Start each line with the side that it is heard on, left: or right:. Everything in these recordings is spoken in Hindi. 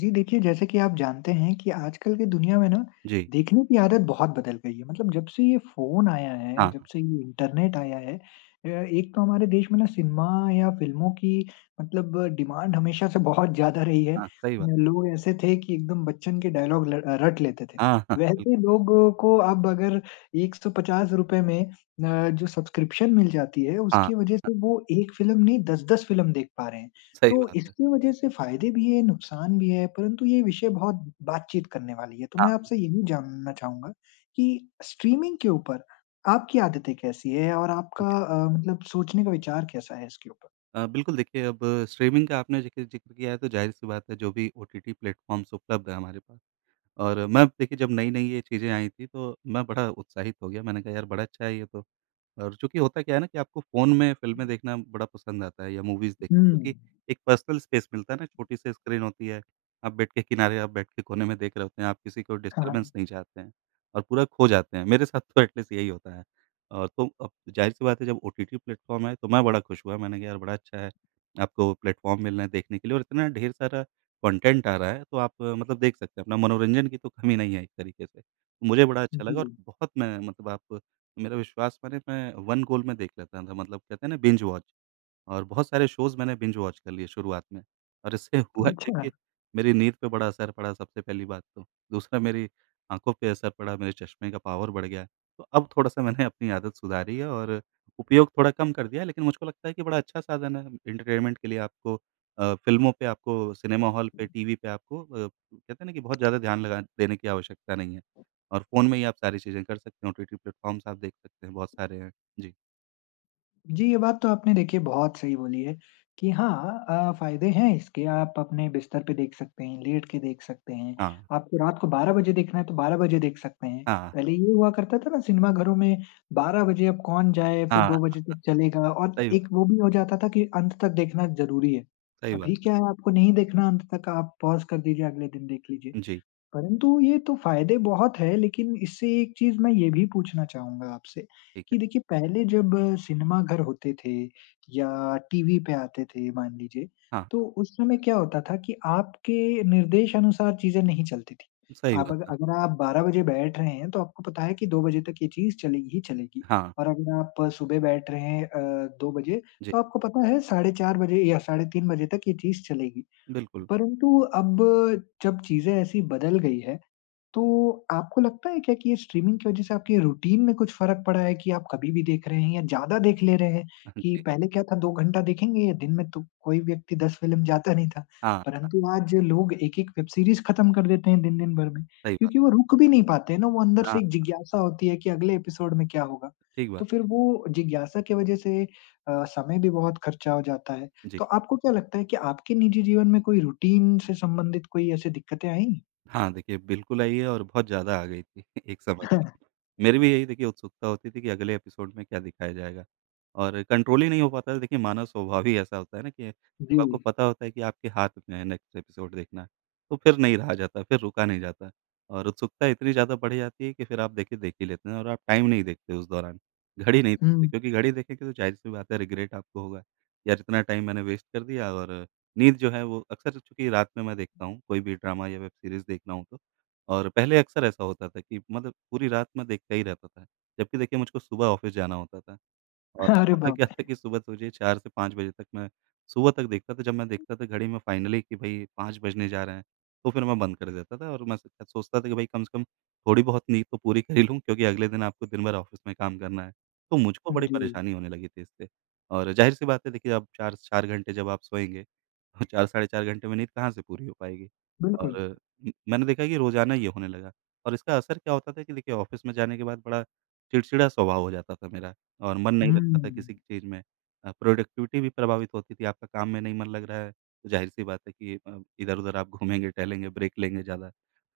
left: जी देखिए, जैसे कि आप जानते हैं कि आजकल की दुनिया में ना
right: जी।
left: देखने की आदत बहुत बदल गई है। मतलब जब से ये फ़ोन आया है,
right: हाँ,
left: जब से ये इंटरनेट आया है एक तो हमारे देश में ना सिनेमा या फ़िल्मों की मतलब डिमांड हमेशा से बहुत ज़्यादा रही है।
right: हाँ, सही बात।
left: लोग ऐसे थे कि एकदम बच्चन के डायलॉग ल रट लेते थे।
right: हाँ, हाँ,
left: वैसे
right: बिल्कुल।
left: लोगों को अब अगर ₹150 में जो सब्सक्रिप्शन मिल जाती है
right: हाँ,
left: उसकी वज़ह से वो 1 फ़िल्म नहीं 10-10 फ़िल्म देख पा रहे हैं। तो
right: सही बात है।
left: इसकी वजह से फ़ायदे भी हैं, नुकसान भी है, परंतु ये विषय बहुत बातचीत करने वाली है। तो मैं
right: हाँ,
left: आपसे यही जानना चाहूँगा कि स्ट्रीमिंग के ऊपर आपकी आदतें कैसी हैं और
right: जी।
left: आपका मतलब सोचने का विचार कैसा है इसके ऊपर?
right: बिल्कुल देखिए अब स्ट्रीमिंग का आपने जिक्र जिक्र किया है तो ज़ाहिर-सी बात है जो भी ओटीटी प्लेटफ़ॉर्म्स उपलब्ध हैं हमारे पास। और मैं देखिए जब नई-नई ये चीज़ें आई थी तो मैं बड़ा उत्साहित हो गया, मैंने कहा यार बड़ा अच्छा है ये तो। और चूँकि होता क्या है ना कि आपको फ़ोन में फ़िल्में देखना बड़ा पसंद आता है या मूवीज़
left: हुँ।
right: देखना क्योंकि एक पर्सनल स्पेस मिलता है ना, छोटी सी स्क्रीन होती है, आप बेड के किनारे, आप बेड के कोने में देख रहे होते हैं, आप किसी को
left: हाँ, हाँ।
right: डिस्टर्बेंस नहीं चाहते हैं और पूरा खो जाते हैं, मेरे साथ तो एटलीस्ट यही होता है। और तो अब ज़ाहिर-सी बात है जब ओटीटी प्लेटफ़ॉर्म आए तो मैं बड़ा खुश हुआ, मैंने कहा यार बड़ा अच्छा है, आपको प्लेटफ़ॉर्म मिल रहे हैं देखने के लिए और इतना ढेर सारा कंटेंट आ रहा है, तो आप मतलब देख सकते हैं, अपना मनोरंजन की तो कमी नहीं है एक तरीके से। तो मुझे बड़ा अच्छा लगा और
left: जी।
right: बहुत मैं मतलब आप मेरा विश्वास मानिए मैं वन गोल में देख लेता था, मतलब कहते हैं ना बिंज वॉच। और बहुत सारे शोज़ मैंने बिंज वॉच कर लिए शुरुआत में और इससे हुआ क्या
left: अच्छा।
right: कि मेरी नींद पे बड़ा असर पड़ा सबसे पहली बात तो। दूसरा मेरी आँखों पे असर पड़ा, मेरे चश्मे का पावर बढ़ गया। तो अब थोड़ा-सा मैंने अपनी आदत सुधारी है और उपयोग थोड़ा कम कर दिया है, लेकिन मुझको लगता है कि बड़ा अच्छा साधन है एंटरटेनमेंट के लिए आपको। फ़िल्मों पे आपको सिनेमा हॉल पे, टीवी पे आपको कहते हैं ना कि बहुत ज़्यादा ध्यान लगा देने की आवश्यकता नहीं है और फ़ोन में ही आप सारी चीज़ें कर सकते हैं, ओटीटी प्लेटफ़ॉर्म्स आप देख सकते हैं, बहुत सारे हैं। जी।
left: जी, ये बात तो आपने देखिए बहुत सही बोली है कि हाँ, फ़ायदे हैं इसके। आप अपने बिस्तर पे देख सकते हैं, लेट के देख सकते हैं।
right: हाँ,
left: आपको रात को 12 बजे देखना है तो 12 बजे देख सकते हैं।
right: हाँ,
left: पहले ये हुआ करता था ना सिनेमा घरों में 12 बजे अब कौन जाए, फिर
right: हाँ,
left: 2 बजे तक चलेगा और
right: सही बात
left: एक वो भी हो जाता था कि अंत तक देखना ज़रूरी है।
right: सही बात
left: अभी क्या है, आपको नहीं देखना अंत तक, आप पॉज़ कर दीजिए, अगले दिन देख लीजिए।
right: है। जी,
left: परंतु ये तो फ़ायदे बहुत हैं, लेकिन इससे एक चीज़ मैं ये भी पूछना चाहूँगा आपसे
right: ठीक है।
left: कि देखिए पहले जब सिनेमा घर होते थे या टीवी पे आते थे, मान लीजिए,
right: हाँ,
left: तो उस समय क्या होता था कि आपके निर्देश अनुसार चीज़ें नहीं चलती थी।
right: सही
left: आप
right: बात
left: अग
right: है।
left: अगर आप 12 बजे बैठ रहे हैं, तो आपको पता है कि 2 बजे तक ये चीज़ चलेगी ही चलेगी
right: हाँ,
left: और अगर आप सुबह बैठ रहे हैं 2 बजे,
right: जी,
left: तो आपको पता है 4:30 बजे या 3:30 बजे तक ये चीज़ चलेगी।
right: बिल्कुल।
left: परंतु अब जब चीज़ें ऐसी बदल गई है, तो आपको लगता है क्या कि ये स्ट्रीमिंग की वज़ह से आपकी रूटीन में कुछ फ़र्क पड़ा है कि आप कभी भी देख रहे हैं या ज़्यादा देख ले रहे हैं?
right: हाँ
left: कि
right: जी,
left: पहले क्या था, 2 घंटा देखेंगे या दिन में तो कोई व्यक्ति 10 फ़िल्म जाता नहीं था,
right: हाँ,
left: परंतु आज लोग एक-एक वेब सीरीज़ ख़त्म कर देते हैं दिन-दिन भर में,
right: सही बात।
left: क्योंकि वो रुक भी नहीं पाते हैं ना, वो अंदर से
right: हाँ,
left: एक जिज्ञासा होती है कि अगले एपिसोड में क्या होगा?
right: ठीक
left: तो
right: बात।
left: फिर वो जिज्ञासा की वज़ह से समय भी बहुत खर्चा हो जाता है।
right: जी।
left: तो आपको क्या लगता है कि आपके निजी जीवन में कोई रूटीन से संबंधित कोई ऐसी दिक्कतें आईं?
right: हाँ, देखिए बिल्कुल आई है और बहुत ज़्यादा आ गई थी एक समय पे। मेरी भी यही देखिए उत्सुकता होती थी कि अगले एपिसोड में क्या दिखाया जाएगा और कंट्रोल ही नहीं हो पाता था। देखिए मानव स्वभाव ही ऐसा होता है ना कि
left: जी।
right: जब आपको पता होता है कि आपके हाथ में है नेक्स्ट एपिसोड देखना, तो फिर नहीं रहा जाता, फिर रुका नहीं जाता और उत्सुकता इतनी ज़्यादा बढ़ जाती है कि फिर आप देखिए देख ही लेते हैं और आप टाइम नहीं देखते उस दौरान, घड़ी नहीं देखते
left: हुँ।
right: क्योंकि घड़ी देखेंगे तो ज़ाहिर-सी बात है रिग्रेट आपको होगा, यार इतना टाइम मैंने वेस्ट कर दिया और नींद जो है वो अक्सर चूँकि रात में मैं देखता हूँ, कोई भी ड्रामा या वेब सीरीज़ देखना हो तो। और पहले अक्सर ऐसा होता था कि मतलब पूरी रात मैं देखता ही रहता था। जबकि देखिए मुझको सुबह ऑफ़िस जाना होता था, और
left: अरे
right: होता
left: बाप
right: क्या था
left: रे!
right: कि सुबह सोचिए 4 से 5 बजे तक मैं सुबह तक देखता था। जब मैं देखता था घड़ी में फाइनली कि भई 5 बजने जा रहे हैं, तो फिर मैं बंद कर देता था और मैं स सोचता था कि भई कम से कम थोड़ी बहुत नींद तो पूरी कर ही लूँ क्योंकि अगले दिन आपको दिन भर ऑफ़िस में काम करना है। तो मुझको बड़ी
left: जी,
right: परेशानी होने लगी थी इससे और ज़ाहिर-सी बात है देखिए आप 4 4 घंटे जब आप सोएँगे, तो 4 साढ़े 4 घंटे में नींद कहाँ से पूरी हो पाएगी?
left: बिल्कुल।
right: और म मैंने देखा कि रोज़ाना ये होने लगा और इसका असर क्या होता था कि देखिए ऑफ़िस में जाने के बाद बड़ा चिड़चिड़ा स्वभाव हो जाता था मेरा। और मन नहीं
left: हुँ।
right: लगता था किसी की चीज़ में। प्रोडक्टिविटी भी प्रभावित होती थी, आपका काम में नहीं मन लग रहा है, तो ज़ाहिर-सी बात है कि इधर-उधर आप घूमेंगे, टहलेंगे, ब्रेक लेंगे ज़्यादा।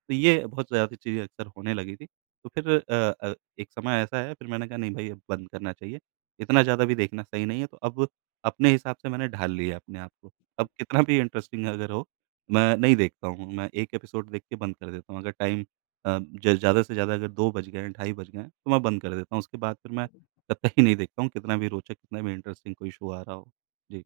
right: तो ये बहुत ज़्यादा चीज़ें अक्सर होने लगी थी। तो फिर एक समय ऐसा आया फिर मैंने कहा नहीं भई अब बंद करना चाहिए। इतना ज़्यादा भी देखना सही नहीं है तो अब अपने हिसाब से मैंने ढाल लिया अपने आप को। अब कितना भी इंटरेस्टिंग अगर हो मैं नहीं देखता हूँ, मैं 1 एपिसोड देख के बंद कर देता हूँ। अगर टाइम अ, ज ज़्यादा से ज़्यादा अगर 2 बज गए हैं, ढाई बज गए हैं तो मैं बंद कर देता हूँ। उसके बाद फिर मैं कतई नहीं देखता हूँ कितना भी रोचक, कितना भी इंटरेस्टिंग कोई शो आ रहा हो। जी,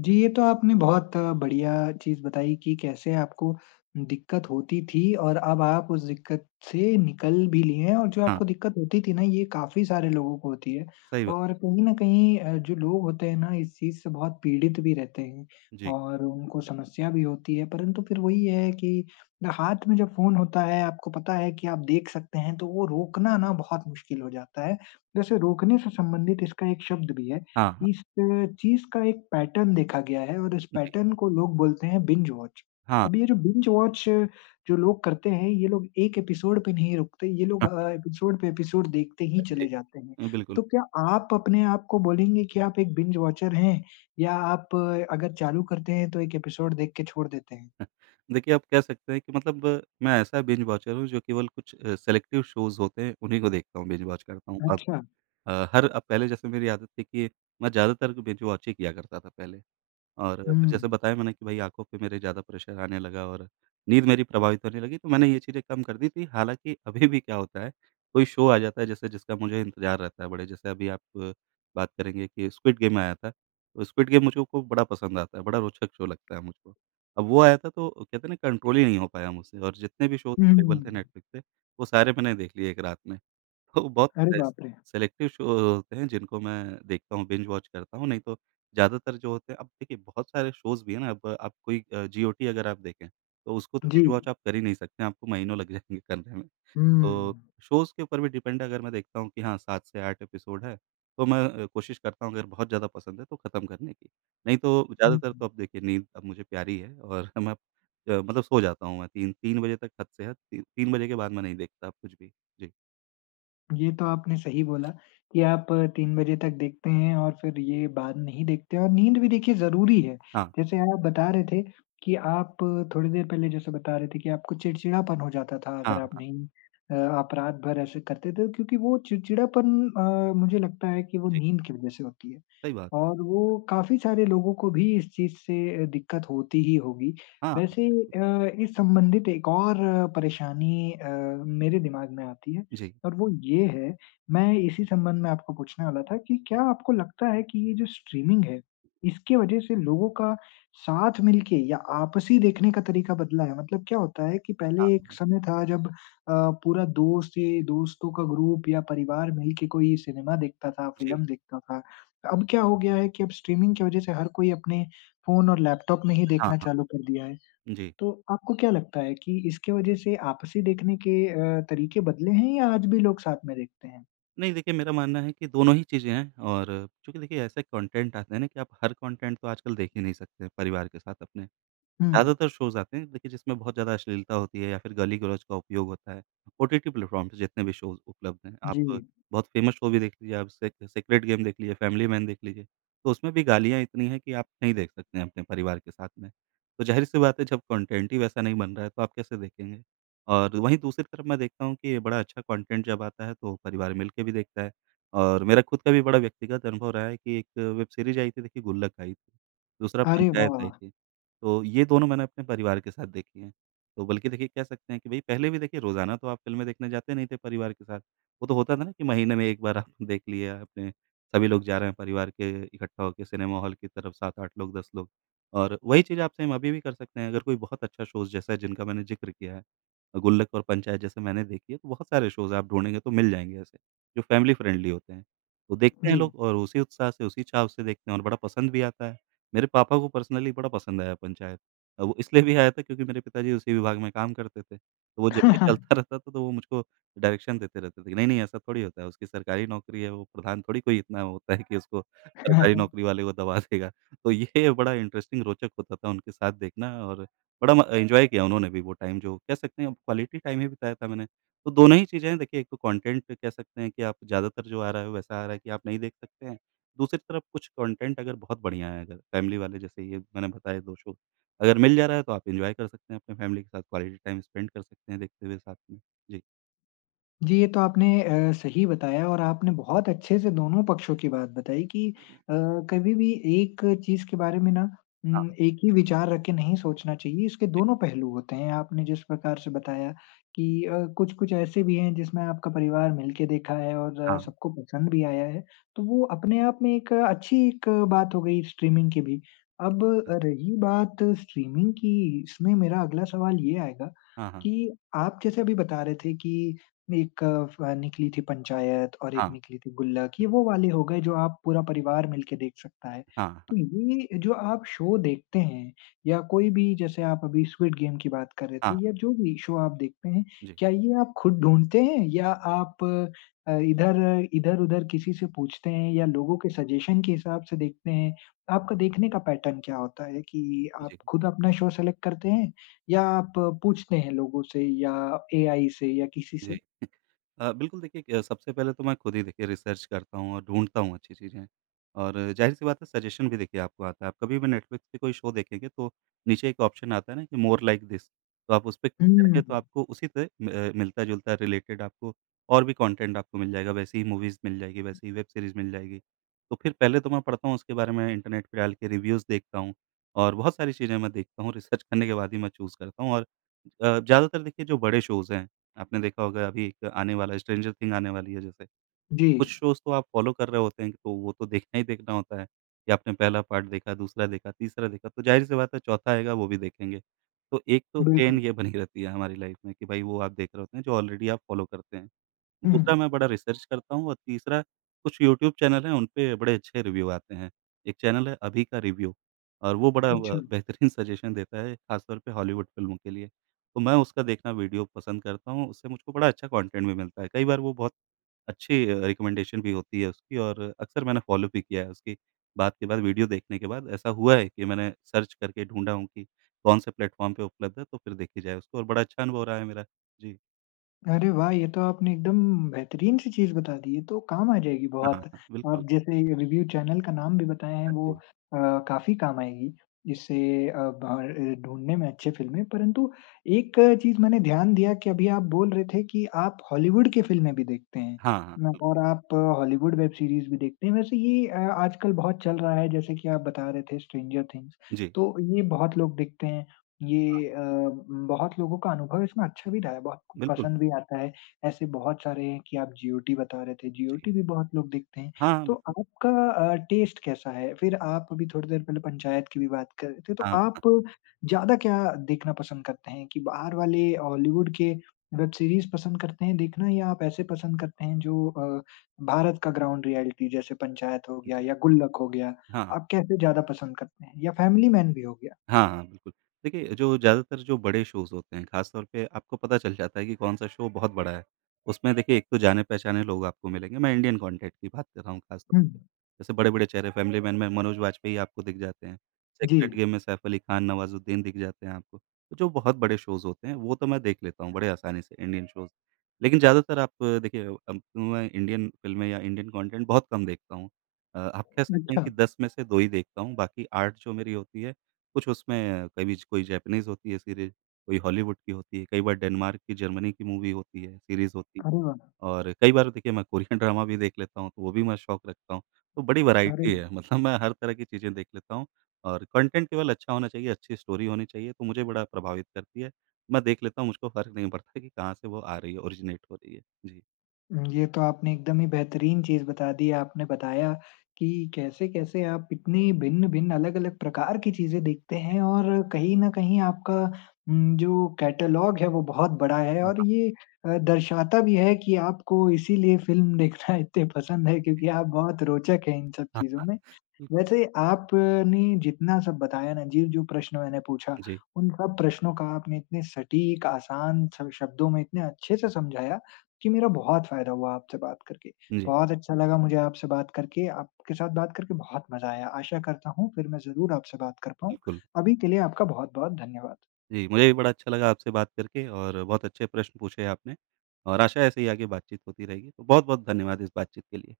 left: जी, ये तो आपने बहुत बढ़िया चीज़ बताई कि कैसे आपको दिक्कत होती थी और अब आप उस दिक्कत से निकल भी लिए हैं, और जो
right: हाँ,
left: आपको दिक्कत होती थी ना, ये काफ़ी सारे लोगों को होती है
right: सही बात।
left: और कहीं न कहीं, जो लोग होते हैं ना, इस चीज़ से बहुत पीड़ित भी रहते हैं
right: जी,
left: और उनको समस्या भी होती है, परंतु फिर वही है कि हाथ में जब फ़ोन होता है, आपको पता है कि आप देख सकते हैं, तो वो रोकना ना बहुत मुश्किल हो जाता है। वैसे रोकने से संबंधित इसका एक शब्द भी है,
right: हाँ, हाँ,
left: इस चीज़ का एक पैटर्न देखा गया है और इस
right: जी,
left: पैटर्न को लोग बोलते हैं बिंज वॉच।
right: हाँ,
left: अब ये जो बिंज वॉच जो लोग करते हैं, ये लोग एक एपिसोड पे नहीं रुकते, ये लोग एपिसोड पे एपिसोड देखते ही चले
right: जी,
left: जाते हैं।
right: बिल्कुल।
left: तो क्या आप अपने आप को बोलेंगे कि आप एक बिंज वॉचर हैं या आप, अगर चालू करते हैं तो एक एपिसोड देख के छोड़ देते हैं?
right: देखिए, आप कह सकते हैं कि मतलब मैं ऐसा बिंज वॉचर हूँ जो केवल कुछ सेलेक्टिव शोज़ होते हैं, उन्हीं को देखता हूँ, बिंज वॉच करता हूँ।
left: अच्छा।
right: अ, हर अब पहले जैसे मेरी आदत थी कि मैं ज़्यादातर बिंज-वॉच किया करता था पहले और फिर जैसे
left: हुँ।
right: बताया मैंने कि भई आँखों पे मेरे ज़्यादा प्रेशर आने लगा और नींद मेरी प्रभावित होने लगी, तो मैंने ये चीज़ें कम कर दी थी। हालाँकि अभी भी क्या होता है, कोई शो आ जाता है जैसे जिसका मुझे इंतज़ार रहता है बड़े जैसे अभी आप बात करेंगे कि स्क्विड गेम आया था, तो स्क्विड गेम मुझको बड़ा पसंद आता है, बड़ा रोचक शो लगता है मुझको। अब वो आया था तो कहते हैं ना कंट्रोल ही नहीं हो पाया मुझसे और जितने भी शोज़ अवेलेबल थे
left: हुँ।
right: नेटफ्लिक्स पे, वो सारे मैंने देख लिए एक रात में। तो बहुत
left: अरे
right: सेस
left: बाप रे!
right: सेलेक्टिव शो होते हैं जिनको मैं देखता हूँ, बिंज वॉच करता हूँ, नहीं तो ज़्यादातर जो होते हैं अब देखिए बहुत सारे शोज़ भी हैं ना। अब आप कोई जीओटी अगर आप देखें, तो उसको तो
left: जी।
right: बिंज वॉच आप कर ही नहीं सकते, आपको महीनों लग जाएँगे करने में। तो
left: हुँ।
right: शोज़ के ऊपर भी डिपेंड है, अगर मैं देखता हूँ कि हाँ, 7 से 8 एपिसोड है, तो मैं कोशिश करता हूँ अगर बहुत ज़्यादा पसंद है तो ख़त्म करने की। नहीं तो
left: हुँ।
right: ज़्यादातर तो अब देखिए नींद अब मुझे प्यारी है और मैं मतलब सो जाता हूँ मैं 3 3 बजे तक हद से हद ती 3 बजे के बाद मैं नहीं देखता अब कुछ भी। जी।
left: ये तो आपने सही बोला कि आप 3 बजे तक देखते हैं और फिर ये बाद नहीं देखते, और नींद भी देखिए ज़रूरी है।
right: हाँ,
left: जैसे आप बता रहे थे कि आप, थोड़ी देर पहले जैसे बता रहे थे कि आपको चिड़चिड़ापन हो जाता था अगर आप
right: हाँ।
left: नहीं, आप रात भर ऐसे करते थे, क्योंकि वो चिड़चिड़ापन, मुझे लगता है कि वो
right: जी,
left: नींद की वज़ह से होती है।
right: सही बात।
left: और वो काफ़ी सारे लोगों को भी इस चीज़ से दिक्कत होती ही होगी।
right: हाँ,
left: वैसे इस संबंधित एक और परेशानी मेरे दिमाग में आती है,
right: जी।
left: और वो ये है, मैं इसी संबंध में आपको पूछने वाला था कि क्या आपको लगता है कि ये जो स्ट्रीमिंग है, इसकी वज़ह से लोगों का साथ मिल के या आपसी देखने का तरीका बदला है? मतलब क्या होता है कि
right: हाँ,
left: पहले एक
right: हाँ।
left: समय था जब, पूरा दोस्त, ये दोस्तों का ग्रुप या परिवार मिल के कोई सिनेमा देखता था,
right: जी,
left: फ़िल्म देखता था। अब क्या हो गया है कि अब स्ट्रीमिंग की वजह से हर कोई अपने फ़ोन और लैपटॉप में ही
right: हाँ,
left: देखना
right: हाँ,
left: चालू कर दिया है।
right: जी।
left: तो आपको क्या लगता है कि इसकी वजह से आपसी देखने के तरीके बदले हैं या आज भी लोग साथ में देखते हैं?
right: नहीं देखिए मेरा मानना है कि दोनों ही चीज़ें हैं और चूँकि देखिए ऐसे कंटेंट आते हैं ना कि आप हर कंटेंट तो आजकल देख ही नहीं सकते परिवार के साथ अपने।
left: हुँ,
right: ज़्यादातर शोज़ आते हैं देखिए जिसमें बहुत ज़्यादा अश्लीलता होती है या फिर गाली-गलौज का उपयोग होता है। ओटीटी प्लेटफ़ॉर्म पे जितने भी शोज़ उपलब्ध हैं, आप
left: जी।
right: बहुत फ़ेमस शो भी देख लीजिए आप से सीक्रेट गेम देख लीजिए, फैमिली मैन देख लीजिए, तो उसमें भी गालियाँ इतनी हैं कि आप नहीं देख सकते हैं अपने परिवार के साथ में। तो ज़ाहिर-सी बात है जब कंटेंट ही वैसा नहीं बन रहा है तो आप कैसे देखेंगे? और वहीं दूसरी तरफ मैं देखता हूँ कि बड़ा अच्छा कंटेंट जब आता है तो परिवार मिल के भी देखता है और मेरा खुद का भी बड़ा व्यक्तिगत अनुभव रहा है कि एक वेब सीरीज़ आई थी देखिए गुल्लक आई थी, दूसरा
left: अरे वाह!
right: पंचायत आई
left: वाह!
right: थी। तो ये दोनों मैंने अपने परिवार के साथ देखी हैं। तो बल्कि देखिए कह सकते हैं कि भई पहले भी देखिए रोज़ाना तो आप फ़िल्में देखने जाते नहीं थे परिवार के साथ। वो तो होता था ना कि महीने में 1 बार आप देख लिए आपने, सभी लोग जा रहे हैं परिवार के इकट्ठा होके सिनेमा हॉल की तरफ 7-8 लोग 10 लोग। और वही चीज़ आप सेम अभी भी कर सकते हैं अगर कोई बहुत अच्छा शोज़ जैसा जिनका मैंने ज़िक्र किया है, गुल्लक और पंचायत जैसे मैंने देखी है, तो बहुत सारे शोज़ आप ढूँढेंगे तो मिल जाएँगे ऐसे, जो फैमिली फ्रेंडली होते हैं। तो देखते हैं
left: जी।
right: लोग और उसी उत्साह से, उसी चाव से देखते हैं और बड़ा पसंद भी आता है। मेरे पापा को पर्सनली बड़ा पसंद आया पंचायत। वो इसलिए भी आया था क्योंकि मेरे पिताजी उसी विभाग में काम करते थे। तो वो जब भी चलता रहता था, तो वो मुझको डायरेक्शन देते रहते थे कि नहीं-नहीं ऐसा थोड़ी होता है, उसकी सरकारी नौकरी है, वो प्रधान थोड़ी कोई इतना होता है कि उसको सरकारी
left: हाँ।
right: नौकरी वाले को दबा देगा। तो ये बड़ा इंटरेस्टिंग रोचक होता था उनके साथ देखना और बड़ा म एन्जॉय किया उन्होंने भी वो टाइम जो कह सकते हैं क्वालिटी टाइम ही बिताया था मैंने। तो दोनों ही चीज़ें हैं देखिए एक तो कंटेंट कह सकते हैं कि आप ज़्यादातर जो आ रहा है वैसा आ रहा है कि आप नहीं देख सकते हैं। दूसरी तरफ कुछ कंटेंट अगर बहुत बढ़िया है अगर फैमिली वाले जैसे ये मैंने बताए 2 शो अगर मिल जा रहा है तो आप एन्जॉय कर सकते हैं अपने फैमिली के साथ क्वालिटी टाइम स्पेंड कर सकते हैं देखते हुए साथ में। जी।
left: जी, ये तो आपने सही बताया, और आपने बहुत अच्छे से दोनों पक्षों की बात बताई कि अ, कभी भी एक चीज़ के बारे में ना
right: हाँ,
left: एक ही विचार रख के नहीं सोचना चाहिए, इसके
right: जी,
left: दोनों पहलू होते हैं। आपने जिस प्रकार से बताया कि कुछ-कुछ ऐसे भी हैं जिसमें आपका परिवार मिल के देखा है और
right: हाँ।
left: सबको पसंद भी आया है, तो वो अपने आप में एक अच्छी एक बात हो गई स्ट्रीमिंग की भी। अब रही बात स्ट्रीमिंग की, इसमें मेरा अगला सवाल ये आएगा
right: हाँ, हाँ।
left: कि आप जैसे अभी बता रहे थे कि एक निकली थी पंचायत और एक
right: हाँ,
left: निकली थी गुल्लक, ये वो वाले हो गए जो आप पूरा परिवार मिलके देख सकता है।
right: हाँ, हाँ,
left: तो ये जो आप शो देखते हैं या कोई भी, जैसे आप अभी स्क्विड गेम की बात कर रहे थे
right: हाँ।
left: या जो भी शो आप देखते हैं,
right: जी,
left: क्या ये आप खुद ढूँढते हैं या आप इधर-उधर किसी से पूछते हैं या लोगों के सजेशन के हिसाब से देखते हैं? आपका देखने का पैटर्न क्या होता है कि आप
right: जी,
left: खुद अपना शो सेलेक्ट करते हैं या आप पूछते हैं लोगों से या एआई से या किसी से?
right: जी। बिल्कुल देखिए, सबसे पहले तो मैं खुद ही देखिए रिसर्च करता हूँ और ढूँढता हूँ अच्छी चीज़ें और ज़ाहिर-सी बात है सजेशन भी देखिए आपको आता है। आप कभी भी नेटफ्लिक्स पे कोई शो देखेंगे तो नीचे एक ऑप्शन आता है ना कि मोर लाइक दिस तो आप उसपे क्लिक करेंगे
left: हुँ,
right: तो आपको उसी से मिलता-जुलता रिलेटेड आपको और भी कंटेंट आपको मिल जाएगा। वैसी ही मूवीज़ मिल जाएगी, वैसी ही वेब सीरीज़ मिल जाएगी। तो फिर पहले तो मैं पढ़ता हूँ उसके बारे में इंटरनेट पे डाल के रिव्यूज़ देखता हूँ और बहुत सारी चीज़ें मैं देखता हूँ। रिसर्च करने के बाद ही मैं चूज़ करता हूँ और ज़्यादातर देखिए जो बड़े शोज़ हैं आपने देखा होगा अभी एक आने वाला है स्ट्रेंजर थिंग आने वाली है जैसे।
left: जी,
right: कुछ शोज़ तो आप फ़ॉलो कर रहे होते हैं तो वो तो देखना ही देखना होता है कि आपने पहला पार्ट देखा, दूसरा देखा, तीसरा देखा तो ज़ाहिर-सी बात है चौथा आएगा वो भी देखेंगे। तो एक तो चेन
left: बिल्कुल।
right: ये बनी रहती है हमारी लाइफ़ में कि भाई वो आप देख रहे होते हैं जो ऑलरेडी आप फ़ॉलो करते हैं।
left: हुँ,
right: दूसरा
left: हुँ।
right: मैं बड़ा रिसर्च करता हूँ और तीसरा कुछ यूट्यूब चैनल हैं, उन पे बड़े अच्छे रिव्यू आते हैं। एक चैनल है अभी का रिव्यू और वो बड़ा
left: अच्छा,
right: बेहतरीन सजेशन देता है ख़ासतौर पे हॉलीवुड फ़िल्मों के लिए। तो मैं उसका देखना वीडियो पसंद करता हूँ, उससे मुझको बड़ा अच्छा कंटेंट भी मिलता है। कई बार वो बहुत अच्छी, रिकमेंडेशन भी होती है उसकी और अक्सर मैंने फ़ॉलो भी किया है उसकी बात के बाद वीडियो देखने के बाद ऐसा हुआ है कि मैंने सर्च करके ढूँढा हूँ कि कौन से प्लेटफ़ॉर्म पे उपलब्ध है, तो फिर देखी जाए उसको और बड़ा अच्छा अनुभव रहा है मेरा। जी।
left: अरे वाह! ये तो आपने एकदम बेहतरीन सी चीज़ बता दी, ये तो काम आ जाएगी बहुत।
right: हाँ, हाँ,
left: आप
right: बिल्कुल।
left: जैसे रिव्यू चैनल का नाम भी बताए हैं,
right: हाँ
left: वो
right: जी।
left: काफ़ी काम आएगी, इससे अ, बाहर ढूँढने में अच्छे फ़िल्में। परंतु एक चीज़ मैंने ध्यान दिया कि अभी आप बोल रहे थे कि आप हॉलीवुड की फ़िल्में भी देखते हैं
right: हाँ, हाँ।
left: न, और आप हॉलीवुड वेब सीरीज़ भी देखते हैं। वैसे ये आजकल बहुत चल रहा है, जैसे कि आप बता रहे थे स्ट्रेंजर थिंग्स,
right: बिल्कुल, जी।
left: तो ये बहुत लोग देखते हैं। ये बहुत लोगों का अनुभव इसमें अच्छा भी रहा है, बहुत को
right: हाँ। बिल्कुल,
left: पसंद भी आता है। ऐसे बहुत सारे हैं कि आप जीओटी बता रहे थे,
right: जी।
left: जीओटी भी बहुत लोग देखते हैं।
right: हाँ,
left: तो
right: बिल्कुल।
left: आपका टेस्ट कैसा है? फिर आप अभी थोड़ी देर पहले पंचायत की भी बात कर रहे थे, तो
right: हाँ, हाँ।
left: आप ज़्यादा क्या देखना पसंद करते हैं कि बाहर वाले हॉलीवुड के वेब सीरीज़ पसंद करते हैं देखना, या आप ऐसे पसंद करते हैं जो भारत का ग्राउंड रियलिटी जैसे पंचायत हो गया
right: जी,
left: या गुल्लक हो गया,
right: हाँ,
left: आप कैसे ज़्यादा पसंद करते हैं? या फैमिली मैन भी हो गया?
right: हाँ, हाँ, बिल्कुल। देखिए, जो ज़्यादातर जो बड़े शोज़ होते हैं, ख़ास तौर पे आपको पता चल जाता है कि कौन-सा शो बहुत बड़ा है। उसमें देखिए एक तो जाने-पहचाने लोग आपको मिलेंगे, मैं इंडियन कॉन्टेंट की बात कर रहा हूँ ख़ास तौर
left: हुँ,
right: पे। जैसे बड़े-बड़े चेहरे फैमिली मैन में मनोज वाजपेयी आपको दिख जाते हैं,
left: जी।
right: सेक्रेड गेम में सैफ अली खान, नवाज़ुद्दीन दिख जाते हैं आपको। तो जो बहुत बड़े शोज़ होते हैं, वो तो मैं देख लेता हूँ बड़े आसानी से इंडियन शोज़। लेकिन ज़्यादातर आप देखिए अब तो मैं इंडियन फ़िल्में या इंडियन कॉन्टेंट बहुत कम देखता हूँ। आप कह सकते हैं
left: अच्छा,
right: कि 10 में से 2 ही देखता हूँ, बाकी 8 जो मेरी होती है कुछ उसमें कभी कोई जैपनीज़ होती है सीरीज़, कोई हॉलीवुड की होती है, कई बार डेनमार्क की, जर्मनी की मूवी होती है, सीरीज़ होती
left: अरे
right: है
left: वाह!
right: और कई बार देखिए मैं कोरियन ड्रामा भी देख लेता हूँ, तो वो भी मैं शौक रखता हूँ। तो बड़ी
left: अरे
right: वैरायटी
left: वाह!
right: है मतलब मैं हर तरह की चीज़ें देख लेता हूँ और कंटेंट केवल अच्छा होना चाहिए, अच्छी स्टोरी होनी चाहिए, तो मुझे बड़ा प्रभावित करती है। मैं देख लेता हूँ, मुझको फ़र्क नहीं पड़ता कि कहाँ से वो आ रही है, ओरिजिनेट हो रही है। जी।
left: ये तो आपने एकदम ही बेहतरीन चीज़ बता दी। आपने बताया कि कैसे-कैसे आप इतनी भिन्न-भिन्न, अलग-अलग प्रकार की चीज़ें देखते हैं, और कहीं न कहीं आपका जो कैटलॉग है वो बहुत बड़ा है, और
right: वाह!
left: ये दर्शाता भी है कि आपको इसीलिए फ़िल्म देखना इतने पसंद है
right: जी।
left: क्योंकि आप बहुत रोचक हैं इन सब
right: हाँ,
left: चीज़ों में।
right: बिल्कुल।
left: वैसे आपने जितना सब बताया ना, जी, जो प्रश्न मैंने पूछा,
right: जी,
left: उन सब प्रश्नों का आपने इतने सटीक, आसान स शब्दों में इतने अच्छे से समझाया कि मेरा बहुत फ़ायदा हुआ आपसे बात करके।
right: जी,
left: बहुत अच्छा लगा मुझे आपसे बात करके, आपके साथ बात करके बहुत मज़ा आया। आशा करता हूँ फिर मैं ज़रूर आपसे बात कर पाऊँ।
right: बिल्कुल।
left: अभी के लिए आपका बहुत-बहुत धन्यवाद।
right: जी, मुझे भी बड़ा अच्छा लगा आपसे बात करके और बहुत अच्छे प्रश्न पूछे आपने और आशा है ऐसे ही आगे बातचीत होती रहेगी। तो बहुत-बहुत धन्यवाद इस बातचीत के लिए।